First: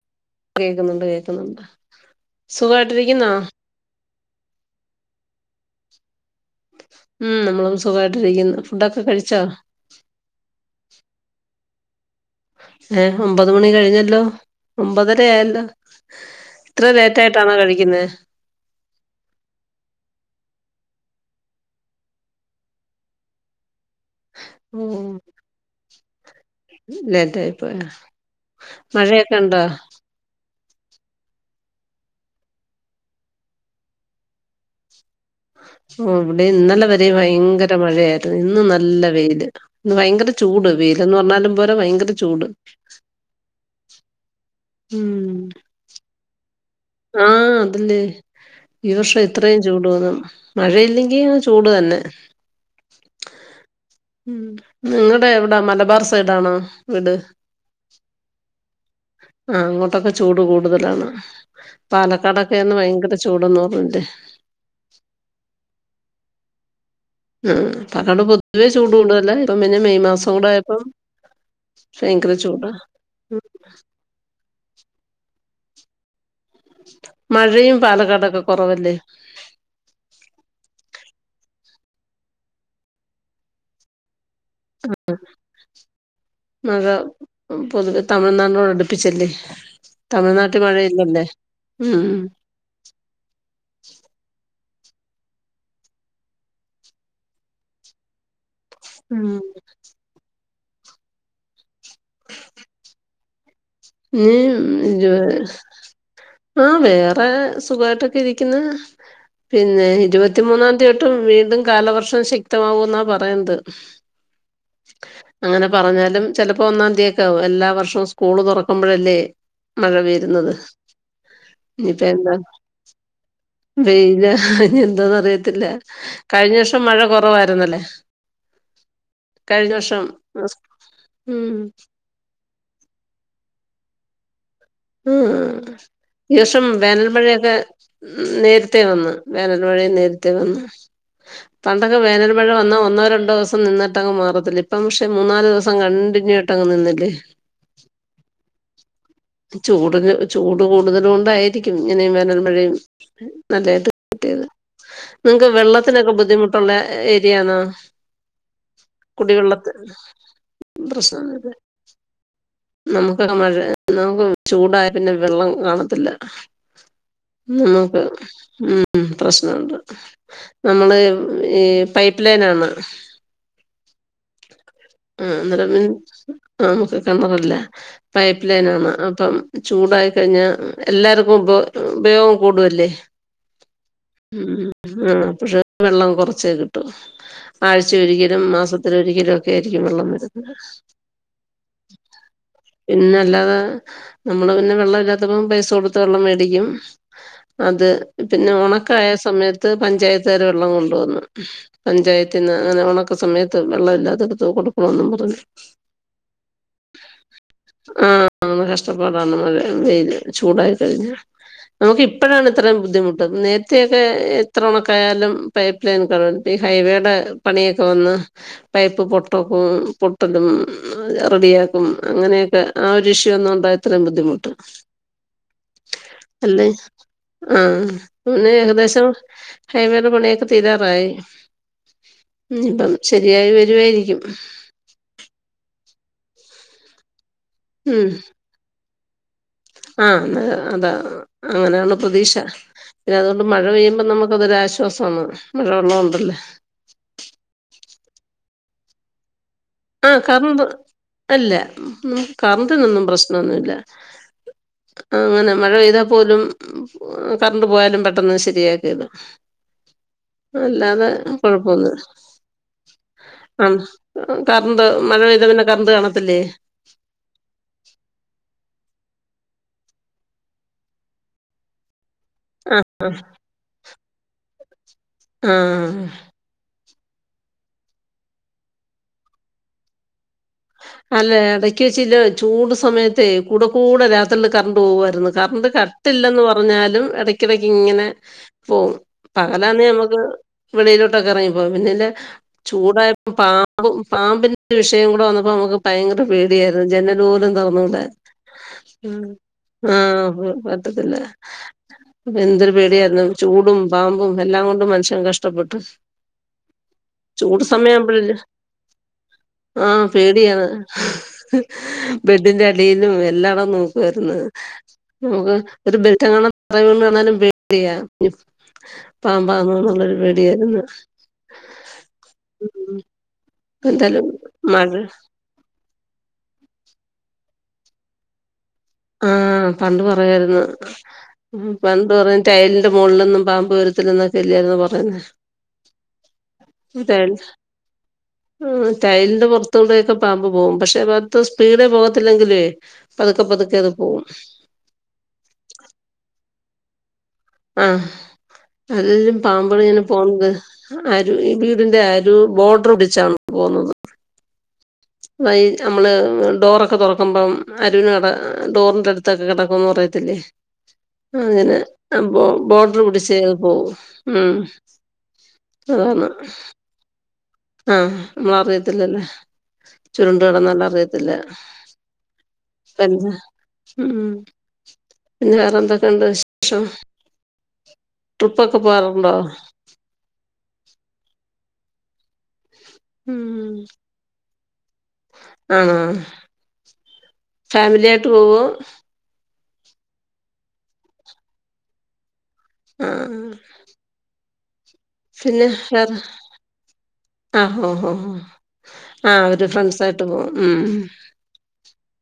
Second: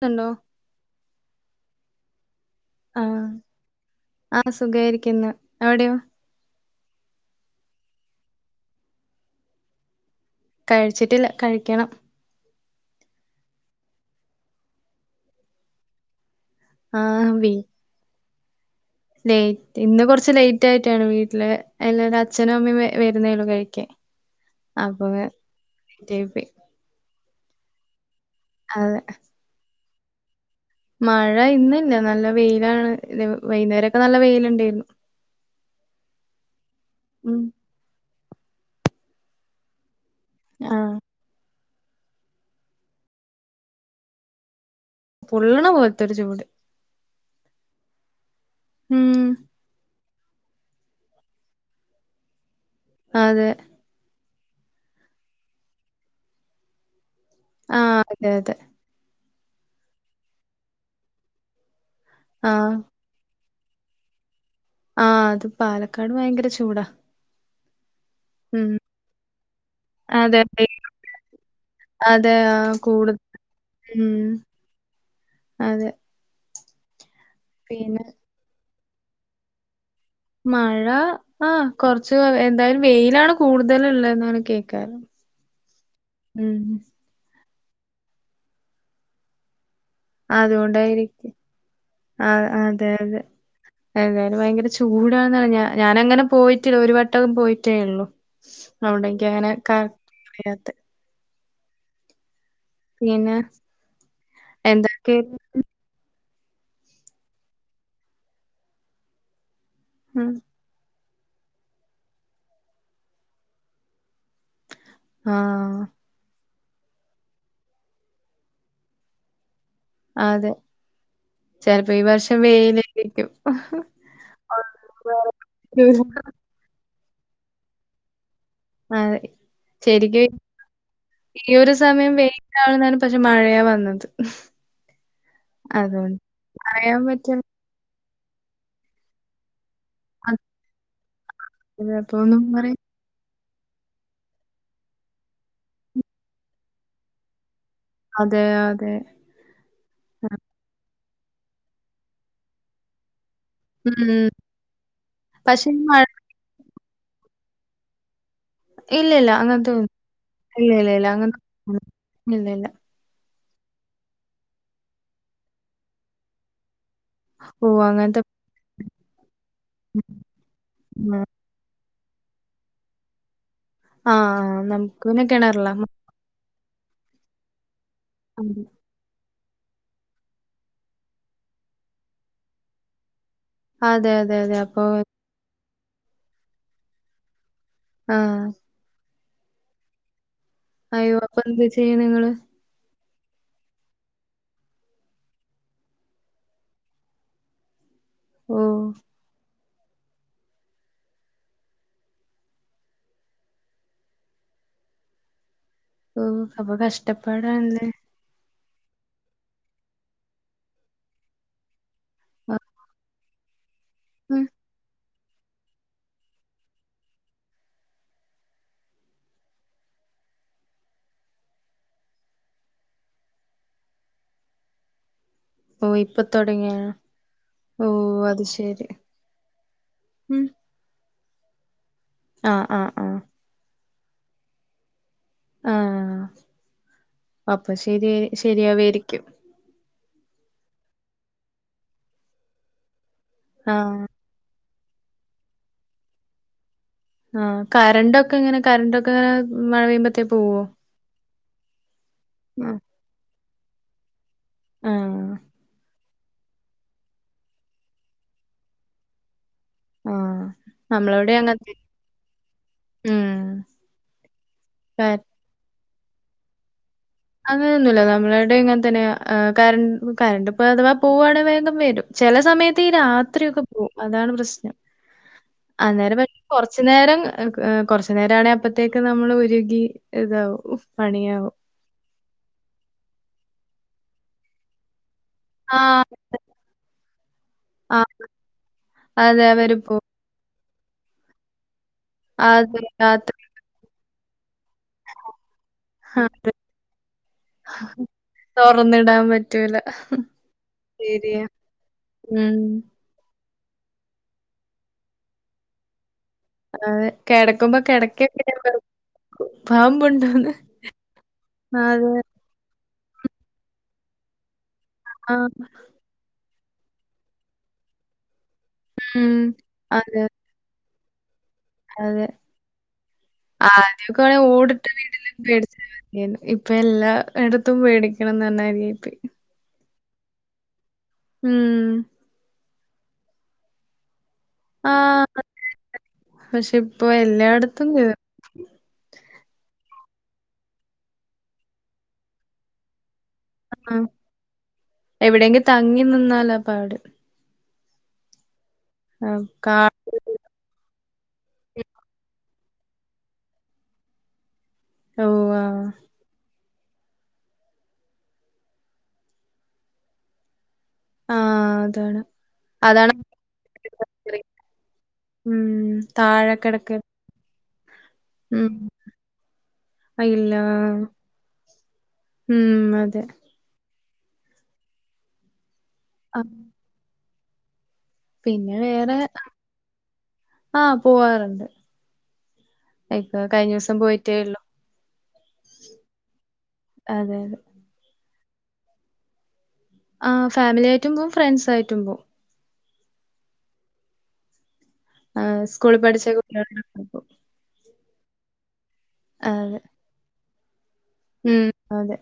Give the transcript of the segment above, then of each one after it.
ത്ണ്ടോ കേൾക്കുന്നുണ്ട് കേൾക്കുന്നുണ്ട് സുഖായിട്ടിരിക്കുന്നോ ആ സുഗായിരിക്കുന്നു അവിടെയോ ഉം നമ്മളും സുഖായിട്ടിരിക്കുന്നു ഫുഡൊക്കെ കഴിച്ചോ കഴിച്ചിട്ടില്ല കഴിക്കണം ഏഹ് ഒമ്പത് മണി കഴിഞ്ഞല്ലോ ഒമ്പതര ആയല്ലോ ഇത്ര ലേറ്റ് ആഹ് വീ ആയിട്ടാണോ കഴിക്കുന്നത് ലേറ്റ് ഇന്ന് കൊറച്ച് ലേറ്റ് ആയിട്ടാണ് വീട്ടില് എല്ലാരും അച്ഛനും അമ്മയും വരുന്നേള്ളു കഴിക്കാൻ അപ്പൊ ഉം ലേറ്റായിപ്പോയി ലേറ്റ് ആയി പോയോ അതെ മഴയൊക്കെ ഉണ്ടോ മഴ ഇന്ന് ഇല്ല നല്ല വെയിലാണ് വൈകുന്നേരൊക്കെ നല്ല വെയിലുണ്ടായിരുന്നു ഓ ഇവിടെ ഇന്നലെ വരെ ഉം ഭയങ്കര മഴയായിരുന്നു ഇന്ന് നല്ല വെയില് ഇന്ന് ഭയങ്കര ചൂട് ആഹ് വെയിൽ എന്ന് പറഞ്ഞാലും പോര ഭയങ്കര ചൂട് ഉം പൊള്ളണ പോലത്തൊരു ചൂട് ആഹ് അതല്ലെ ഈ വർഷം ഉം ഇത്രയും ചൂടു വന്നു മഴയില്ലെങ്കിൽ ചൂട് തന്നെ അതെ ഉം നിങ്ങടെ എവിടാ മലബാർ സൈഡാണോ വീട് ആ അതെ അതെ ആഹ് അങ്ങോട്ടൊക്കെ ചൂട് കൂടുതലാണ് പാലക്കാടൊക്കെ ആഹ് എന്നാ ഭയങ്കര ചൂടന്ന് തോന്നുന്നുണ്ട് ആഹ് അത് പാലക്കാട് ഭയങ്കര ചൂടാ ഉം അപ്പൊ അവിടെ പൊതുവേ ഉം ചൂട് കൂടുതലാണ് ഇപ്പ പിന്നെ മെയ് മാസം അതെ കൂടെ ആയപ്പം ഭയങ്കര അതെ ചൂടാ ആഹ് കൂടുതൽ ഉം അതെ മഴയും പിന്നെ പാലക്കാടൊക്കെ കുറവല്ലേ മഴ ആ കുറച്ച് എന്തായാലും വെയിലാണ് കൂടുതൽ ഉള്ളെന്ന് കേക്കൽ ആ മഴ പൊതുവെ തമിഴ്നാടിനോട് അടുപ്പിച്ചല്ലേ തമിഴ്നാട്ടിൽ മഴയില്ലല്ലേ അതുകൊണ്ടായിരിക്കും ഉം ആ അതെ അതെ എ ഏതായാലും ഭയങ്കര ചൂടാണെന്ന ഞാന അങ്ങനെ പോയിട്ടില്ല ഒരു വട്ടേ പോയിട്ട് ഉള്ളൂ അതുകൊണ്ട് ഉം അങ്ങനെ കറക്റ്റ് അറിയാത്തത് പിന്നെ എന്തൊക്കെയായിരുന്നു [unintelligible] ആഹ് വേറെ സുഖായിട്ടൊക്കെ ഇരിക്കുന്നു പിന്നെ ഉം ഇരുപത്തിമൂന്നാം തിയതി തൊട്ട് വീണ്ടും കാലവർഷം ശക്തമാവും എന്നാ പറയുന്നത് അങ്ങനെ ആഹ് പറഞ്ഞാലും ചിലപ്പോ ഒന്നാം തീയതി ഒക്കെ ആകും എല്ലാ വർഷവും സ്കൂള് തുറക്കും ക്കുമ്പഴല്ലേ മഴ അതെ വര്ന്നത്. ചെലപ്പോ ഈ ഇനിപ്പെന്താ? വർഷം വെയിലായിരിക്കും. വെയിലാ ഇനിയെന്താന്നറിയ ത്തില്ല. കഴിഞ്ഞ വർഷം മഴ കുറവായിരുന്നല്ലേ. അതെ. കഴിഞ്ഞ വർഷം ശരിക്കും. ഉം ഈ ഒരു സമയം വെയി ലാണെന്നാണ്. പക്ഷെ മഴയാ വന്നത്. മ് മ്. അതുകൊണ്ട് ഈ വർഷം പറയാൻ വേനൽ പറ്റില്ല മഴയൊക്കെ ഉം നേരത്തെ വന്ന് വേനൽമഴയും നേര ത്തെ നേരത്തെ വന്ന്. പണ്ടൊക്കെ വേനൽ എതിർപ്പൊന്നും മഴ വന്നാ പറയും. ഒന്നോ രണ്ടോ സം നിന്നിട്ടങ് മാറത്തില്ലേ ഇപ്പം പക്ഷെ മൂന്നാല് ദിവസം കണ്ടിന്യൂ ആയിട്ടങ്ങ് നിന്നില്ലേ. അതെ അതെ. ചൂടിക് ചൂട് കൂടുതലോണ്ടായിരിക്കും. ഇങ്ങനെ ഈ വേനൽമഴയും. നല്ലായ്ട്ട് മ്മ്. [unintelligible] നിങ്ങക്ക് പക്ഷേ ഈ മഴ വെള്ളത്തിനൊക്കെ ബുദ്ധിമു ട്ടുള്ള ഏരിയാണോ? ഇല്ല ഇല്ല. കുടിവെള്ളത്തി അങ്ങൻത്തൊന്നു ഇല്ല ഇല്ല ഇല്ലാ പ്രശ്നം അങ്ങൻതാ ഇല്ല ഇല്ല നമുക്കൊക്കെ മഴേ നമുക്ക് ചൂടായാ പിന്നെ വെള്ളം കാണത്തില്ല. ഓഹ്! നമുക്ക് അങ്ങനത്തെ ഉം പ്രശ്ന ഉണ്ട്. നമ്മള് പ്രശ്നമാണ്. ഈ പൈപ്പ്ലൈനാന്ന്. ആ, ആ. നമുക്ക് പിന്നെ ആഹ് അന്നേരം കിണറിലാ. പി ആഹ് നമുക്ക് കെണറില്ല. പൈപ്പ് ലൈനാണ് അപ്പം ചൂടായി കഴിഞ്ഞാ എല്ലാര്ക്കും ഉപ ഉപയോഗം കൂടുവല്ലേ. അതെ, അതെ, ഉം അതെ. അപ്പൊ ഉം ആഹ് പഷെ വെള്ളം കൊറച്ചേ കിട്ടൂ ആ. ആഴ്ചയൊരിക്കലും മാസ ത്തിലൊരിക്കലോ ഒക്കെയായിരിക്കും വെള്ളം വെരുന്നത്. അയ്യോ അപ്പെന്താ ചെയ്യ്ണെ ഇങ്ങള്? പിന്നെ അല്ലാതെ നമ്മള് പിന്നെ വെള്ളം ഇല്ലാത്തപ്പം പൈസ കൊടുത്ത് വെള്ളം മേടിക്കും. അത്. പിന്നെ ഓഹ്! ഒണക്കായസമയത്ത് പഞ്ചായത്താര് വെള്ളം കൊണ്ടുവന്നു. പഞ്ചായത്തിന്ന് അങ്ങനെ ഒണക്ക സമയത്ത് വെള്ളമില്ലാത്തടുത്ത് കൊടുക്കണോന്നും പറഞ്ഞ് ഓഹ് അപ്പൊ കഷ്ടപ്പാടാണ് ല്ലേ. ആഹ് കഷ്ടപ്പാടാണ് മഴ വെയില് ചൂടായി കഴിഞ്ഞാ. നമുക്ക് ഇപ്പഴാണ് ആ. ഇത്രയും ബുദ്ധിമുട്ട് നേരത്തെയൊക്കെ മ്മ്. എത്ര ഒണക്കായാലും പൈപ്പ് ലൈൻക്കെ [unintelligible] ഈ ഹൈവേടെ പണിയൊക്കെ വന്ന് പൈപ്പ് പൊട്ടക്കും പൊട്ടലും ഉം റെഡിയാ ഉം അങ്ങനെയൊക്കെ. ആ ഒരു ഇഷ്യു വന്നൊണ്ടാ ഇത്രയും ബുദ്ധിമുട്ട്. ഓഹ് ഇപ്പൊ അല്ലേ തൊടങ്ങിയാണോ? ആഹ് ന്നെ ഏകദേശം ഹൈവേടെ പണിയൊക്കെ മ്മ്. തീരാറായി. ആ, ആ, ഇന്ത്പ്പം ആ. ശരിയായി വെരുവായിരിക്കും. ആഹ് അപ്പ ഉം ശെരിയാ ശെരിയാവേരിക്കും ആഹ് ണ് അതാ അങ്ങനെയാണ് പ്രതീക്ഷ. പിന്നതുകൊണ്ട് മഴ ആ. പെയ്യുമ്പം നമ ക്കതൊരാശ്വാസാണ് നല്ലവെള്ളമുണ്ടല്ലാ. ആഹ് കരണ്ടൊക്കെ എങ്ങനെ കരന്റൊക്കെ മഴ ആഹ് പെയ്യുമ്പത്തേ പോവോ? കറണ്ട് അല്ല ഉം ആഹ് കറണ്ടിനൊന്നു പ്രശ് നൊന്നു ഇല്ല. ആഹ് അങ്ങനെ. മഴപെയ്താ പോലും കർണ്ട് പോയാലുപെട്ടെന്ന് ശരിയാക്കിയെരും. ആഹ് അല്ലാതെ നമ്മളവിടെ കൊഴപ്പൊ അങ്ങൻത്തെ ഒന്ന് ഉം അഹ് കർണ്ട് മഴപെയ്താപിന്നെ കർണ്ട് കാണത്തില്ലേ? അങ്ങനൊന്നുല്ല നമ്മളാടെം ഇങ്ങൻതന്നെയാ. ഏഹ് കരൻ കരണ്ട് ഇപ്പോ അഥവാ പോവാണെ വേഗം വരും. ചെല സമയത്ത് ഈ രാത്രിയൊക്കെ പോവും. അതാണ് പ്രശ്നം. ആഹ് അന്നേരം കൊറച്ചുനേരം എഹ് കൊറച്ചുനേരാണെ അപ്പത്തേക്ക് നമ്മള് ഉരുകി ഇതാവും. അല്ല പണിയാവും എടക്ക് വെച്ചില്ലോ ചൂട് സമയത്തേ കൂടെ കൂടെ രാത്രില് കർണ്ട് പോവായിരുന്ന്. ആഹ് കറണ്ട്കട്ടില്ലെന്ന് പറഞ്ഞാലും ആഹ് എടക്കെടക്കിങ്ങനെ- പോം അതെ അവര് പകലാന്നെ പോവും അമക്ക്- വെളിയിലോട്ടൊക്കെ ഇറങ്ങിപ്പോവാ പിന്നെല്ല അതെ ചൂടായപ്പ രാത്രി പാ പാമ്പു പാമ്പിന്റെ വിഷയം കൂടെ വന്നപ്പോ നമക്ക് ഭയങ്കര പേടിയായിരുന്നു ജനലോലു തൊറന്നിടാൻ തൊറന്നിടാൻ പറ്റൂല ആഹ് പറ്റത്തില്ല ശരിയാ ഉം എന്തൊരുപേടിയായ്രുന്നു ചൂടും പാമ്പും എല്ലാകൊണ്ടും മനുഷ്യൻ കഷ്ടപ്പെട്ട് അതെ കെടക്കുമ്പോ കെടക്കൊക്ക പാമ്പണ്ടോന്ന് ബെഡിന്റെടിയിലും എല്ലാടം നോക്വാര്ന്ന് ആ. നമുക്ക് ഒരു ബെറ്റങ്ങാണാം തറേല് വീണാലും പേ ടിയാ ഉം. പാമ്പാന്നൊന്നുള്ളൊരു അതെ, പേടിയാരുന്നു അതെ എന്തായാലും ആദ്യൊക്കെയാണെ ഓടിട്ട മഴ വീട്ടില് പേടിച്ച മതിയായിന്നു ഇപ്പൊ എല്ലായിടത്തും പേടിക്കണംന്ന് പറഞ്ഞതിരി ആയിപ്പോയി ആഹ് പണ്ട് പറയുവായിരുന്നു ഉം. പണ്ട് പറയും ടൈലിന്റെ മുകളിലൊന്നും പാമ്പ് വരു ത്തില്ലന്നൊക്ക അല്ലയിരുന്നോ ആ. പറയുന്നേ പക്ഷെ ഇപ്പൊ ടൈൽ എല്ലായിടത്തും കേറും. ആഹ് ടൈലിന്റെ പുറത്തുടെയൊക്കെ പാമ്പ് പോവും പക്ഷെ അത്രേ സ്പീഡേ പോകത്തില്ലെങ്കിലേ പതുക്കെ പതുക്കെ അത് പോവും എവിടെങ്കി തങ്ങി നിന്നാല പാട് ആഹ് ആ അല്ലേലും കാ പാമ്പേളിങ്ങനെ പോന്നത് അരിവ് ഈ വീടിന്റെ അരിവ് ബോർഡർ പിടിച്ചാണ് പോന്നത് ഓഹ്! ആ. വൈക്ട്ട് നമ്മള് ഡോറൊക്കെ തുറക്കുമ്പം അരികിന്കെട ഡോറിന്റെ അടുത്തൊക്കെ കെടക്കുന്ന് പറയത്തില്ലേ ആ അങ്ങനെ അതാണ്. അപ്പോ ബോർഡർ അതാണ് പിടിച്ചേ അത് പോവു ഉം ഉം അതാണ് താഴെ കെട ആഹ് നമ്മളറിയത്തില്ലല്ലേ ചുരുണ്ട് ഇല്ല. കിടന്നാലും അറിയത്തില്ല ഉം അതെ പിന്നെ ഉം പിന്നെ വേറെന്തൊക്കെ ഉണ്ട് ആ. വിശേഷം ട്രിപ്പൊക്കെ പോവാറുണ്ടോ ആഹ് പോവാറുണ്ട് ഇപ്പ ഉം കഴിഞ്ഞ ദിവസം പോയിട്ടേയുള്ളു ആണോ അതെ അതെ. ഫാമിലി ആയിട്ട് പോവോ ആഹ് ഫാമിലിയായിട്ടും പോവും ഫ്രണ്ട്സ് ആയിട്ടും പോവും ആഹ് ആഹ് പിന്നെ സ്കൂളിൽ വേറെ പഠിച്ച കുട്ടികളെ കൂടെ പോവും ആഹ് ഹോ ഹോ ആഹ് അവര് അതെ. ഫ്രണ്ട്സായിട്ട് പോവും ഉം ഉം അതെ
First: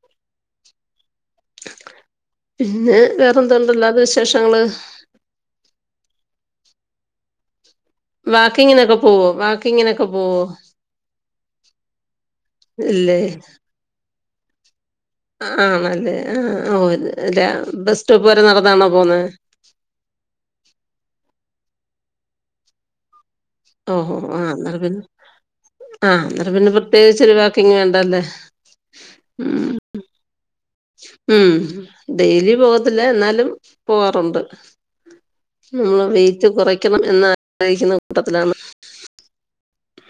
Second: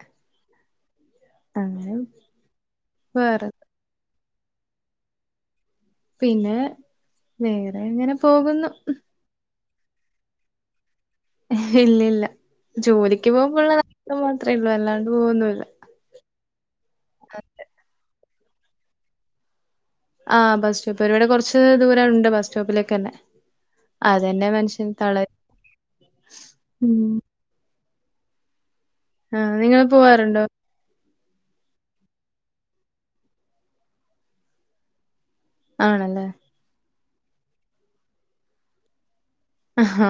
അങ്ങനെ പിന്നെ വേറെ വേറെന്തോണ്ട് അല്ലാതെ വിശേഷങ്ങള് പിന്നെ വേറെ ഇങ്ങനെ പോകുന്നു ഓഹ് വാക്കി ങ്ങിനൊക്കെ പോകുവോ ഇല്ല ഇല്ല ഇല്ലേ ജോലിക്ക് പോകുമ്പുള്ള നടത്തം മാത്രേ ഉള്ളൂ അല്ലാണ്ട് പോ ആണല്ലേ ആഹ് ഓഹ് അല്ല ബസ് സ്റ്റോപ്പ് വരെ നടന്നാണോ പോന്നെ ആഹ് ബസ്റ്റോപ്പ് വരെ ഇവിടെ കുറച്ച് ദൂരം ഉണ്ട് ബസ് സ്റ്റോപ്പിലേക്ക്‌ തന്നെ ഓഹോ ആഹ് അന്നേരം പിന്നെ ആഹ് അന്നേരം പിന്നെ ഉം. പ്രത്യേകിച്ചോരു വാക്കിങ്ങ് വേണ്ടല്ലേ ആഹ് ഉം നിങ്ങൾ പോവാറുണ്ടോ ഉം ഡെയിലി പോവത്തില്ല എന്നാലും പോവാറുണ്ട് നമ്മള് ആണല്ലേ. വെയിറ്റ് കുറയ്ക്കണം എന്ന് ആഗ്രഹിക്കുന്ന കൂട്ടത്തിലാണ് ആഹ്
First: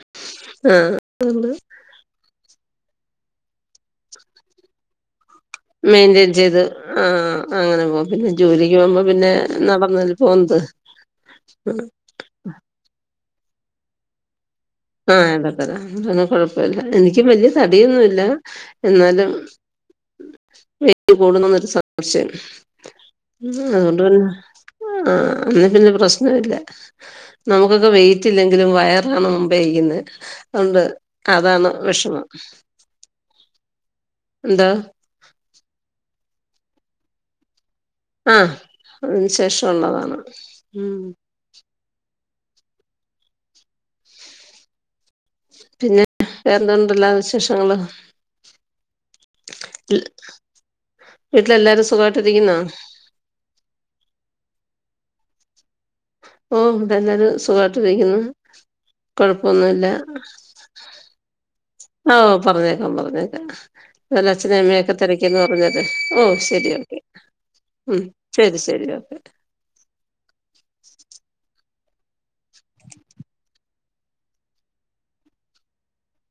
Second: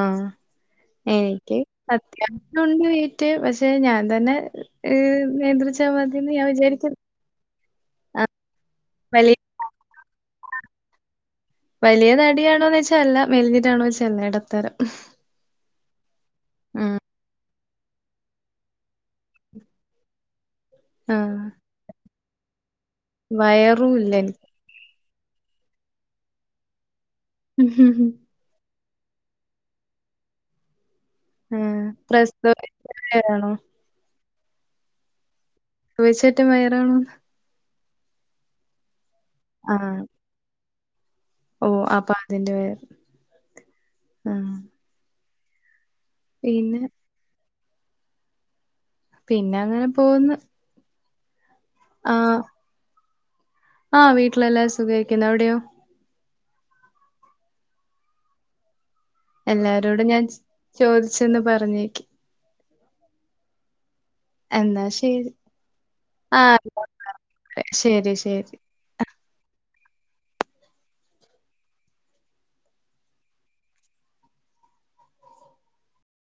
എനിക്ക് അത്യാവശ്യവുണ്ട് വെയിറ്റ് പക്ഷെ ഞാൻ തന്നെ ഏഹ് നിയന്ത്രി മെയിന്റെയിൻ ചെയ്ത് ആഹ് അങ്ങനെ പോവും ആ പിന്നെ ജോലിക്ക് പോകുമ്പോ പിന്നെ വലിയ നടന്നല്ലേ പോന്നത് വലിയ തടിയാണോന്ന് ചോയിച്ച അല്ല മെലഞ്ഞിട്ടാണോന്ന് ചോയിച്ച അല്ല എടത്തരം ആഹ് എടത്തരം അപ്പോ പിന്നെ കുഴപ്പോല്ല എനിക്കും വല്യ തടിയൊന്നുല്ല എന്നാലും വെ യിറ്റ് ആഹ് കൂടുന്നൊന്ന് ഒരു സംശയം വയറും അതുകൊണ്ട് ഇല്ല പിന്നെ എനിക്ക്. ആഹ് അന്നരം പിന്നെ പ്രശ്‌നവില്ല നമുക്കൊക്കെ വെയിറ്റ് ഇല്ലെങ്കിലും വയറാണ് മു മ്പേ നിക്കുന്നെ അതോണ്ട് അതാണ് ആഹ് വിഷമം പ്രസവിച്ച വയറാണോ എന്താ [unintelligible] വയറണോന്ന് ആഹ് അതിന് ആഹ് ശേഷോള്ളതാണ് ഉം ഓഹ് അപ്പൊ അതിന്റെ വയർ പിന്നെ പിന്നെ വേറെന്തണ്ടല്ല വിശേഷങ്ങള് പിന്നെ അങ്ങനെ പോന്ന് വീട്ടിലെല്ലാരും സുഖായിട്ട് ഇരിക്കുന്നാ ആഹ് വീട്ടിലെല്ലാരും സുഖായിരിക്കുന്നു അവിടെയോ ഓഹ് ഇടെല്ലാരും സുഖായിട്ട് ഇരിക്കുന്നു കൊഴപ്പൊന്നുല്ല ചോദിച്ചന്ന് പറ ഓഹ് പറഞ്ഞേക്കാം പറഞ്ഞേക്കാം എന്നാ അച്ഛനേം അമ്മേയൊക്കെ തിരക്കിന്ന് പറഞ്ഞേരെ ഓഹ് ആ ശരി ഓക്കെ ഉം ശരി ശരി ഓക്കെ [inaudible]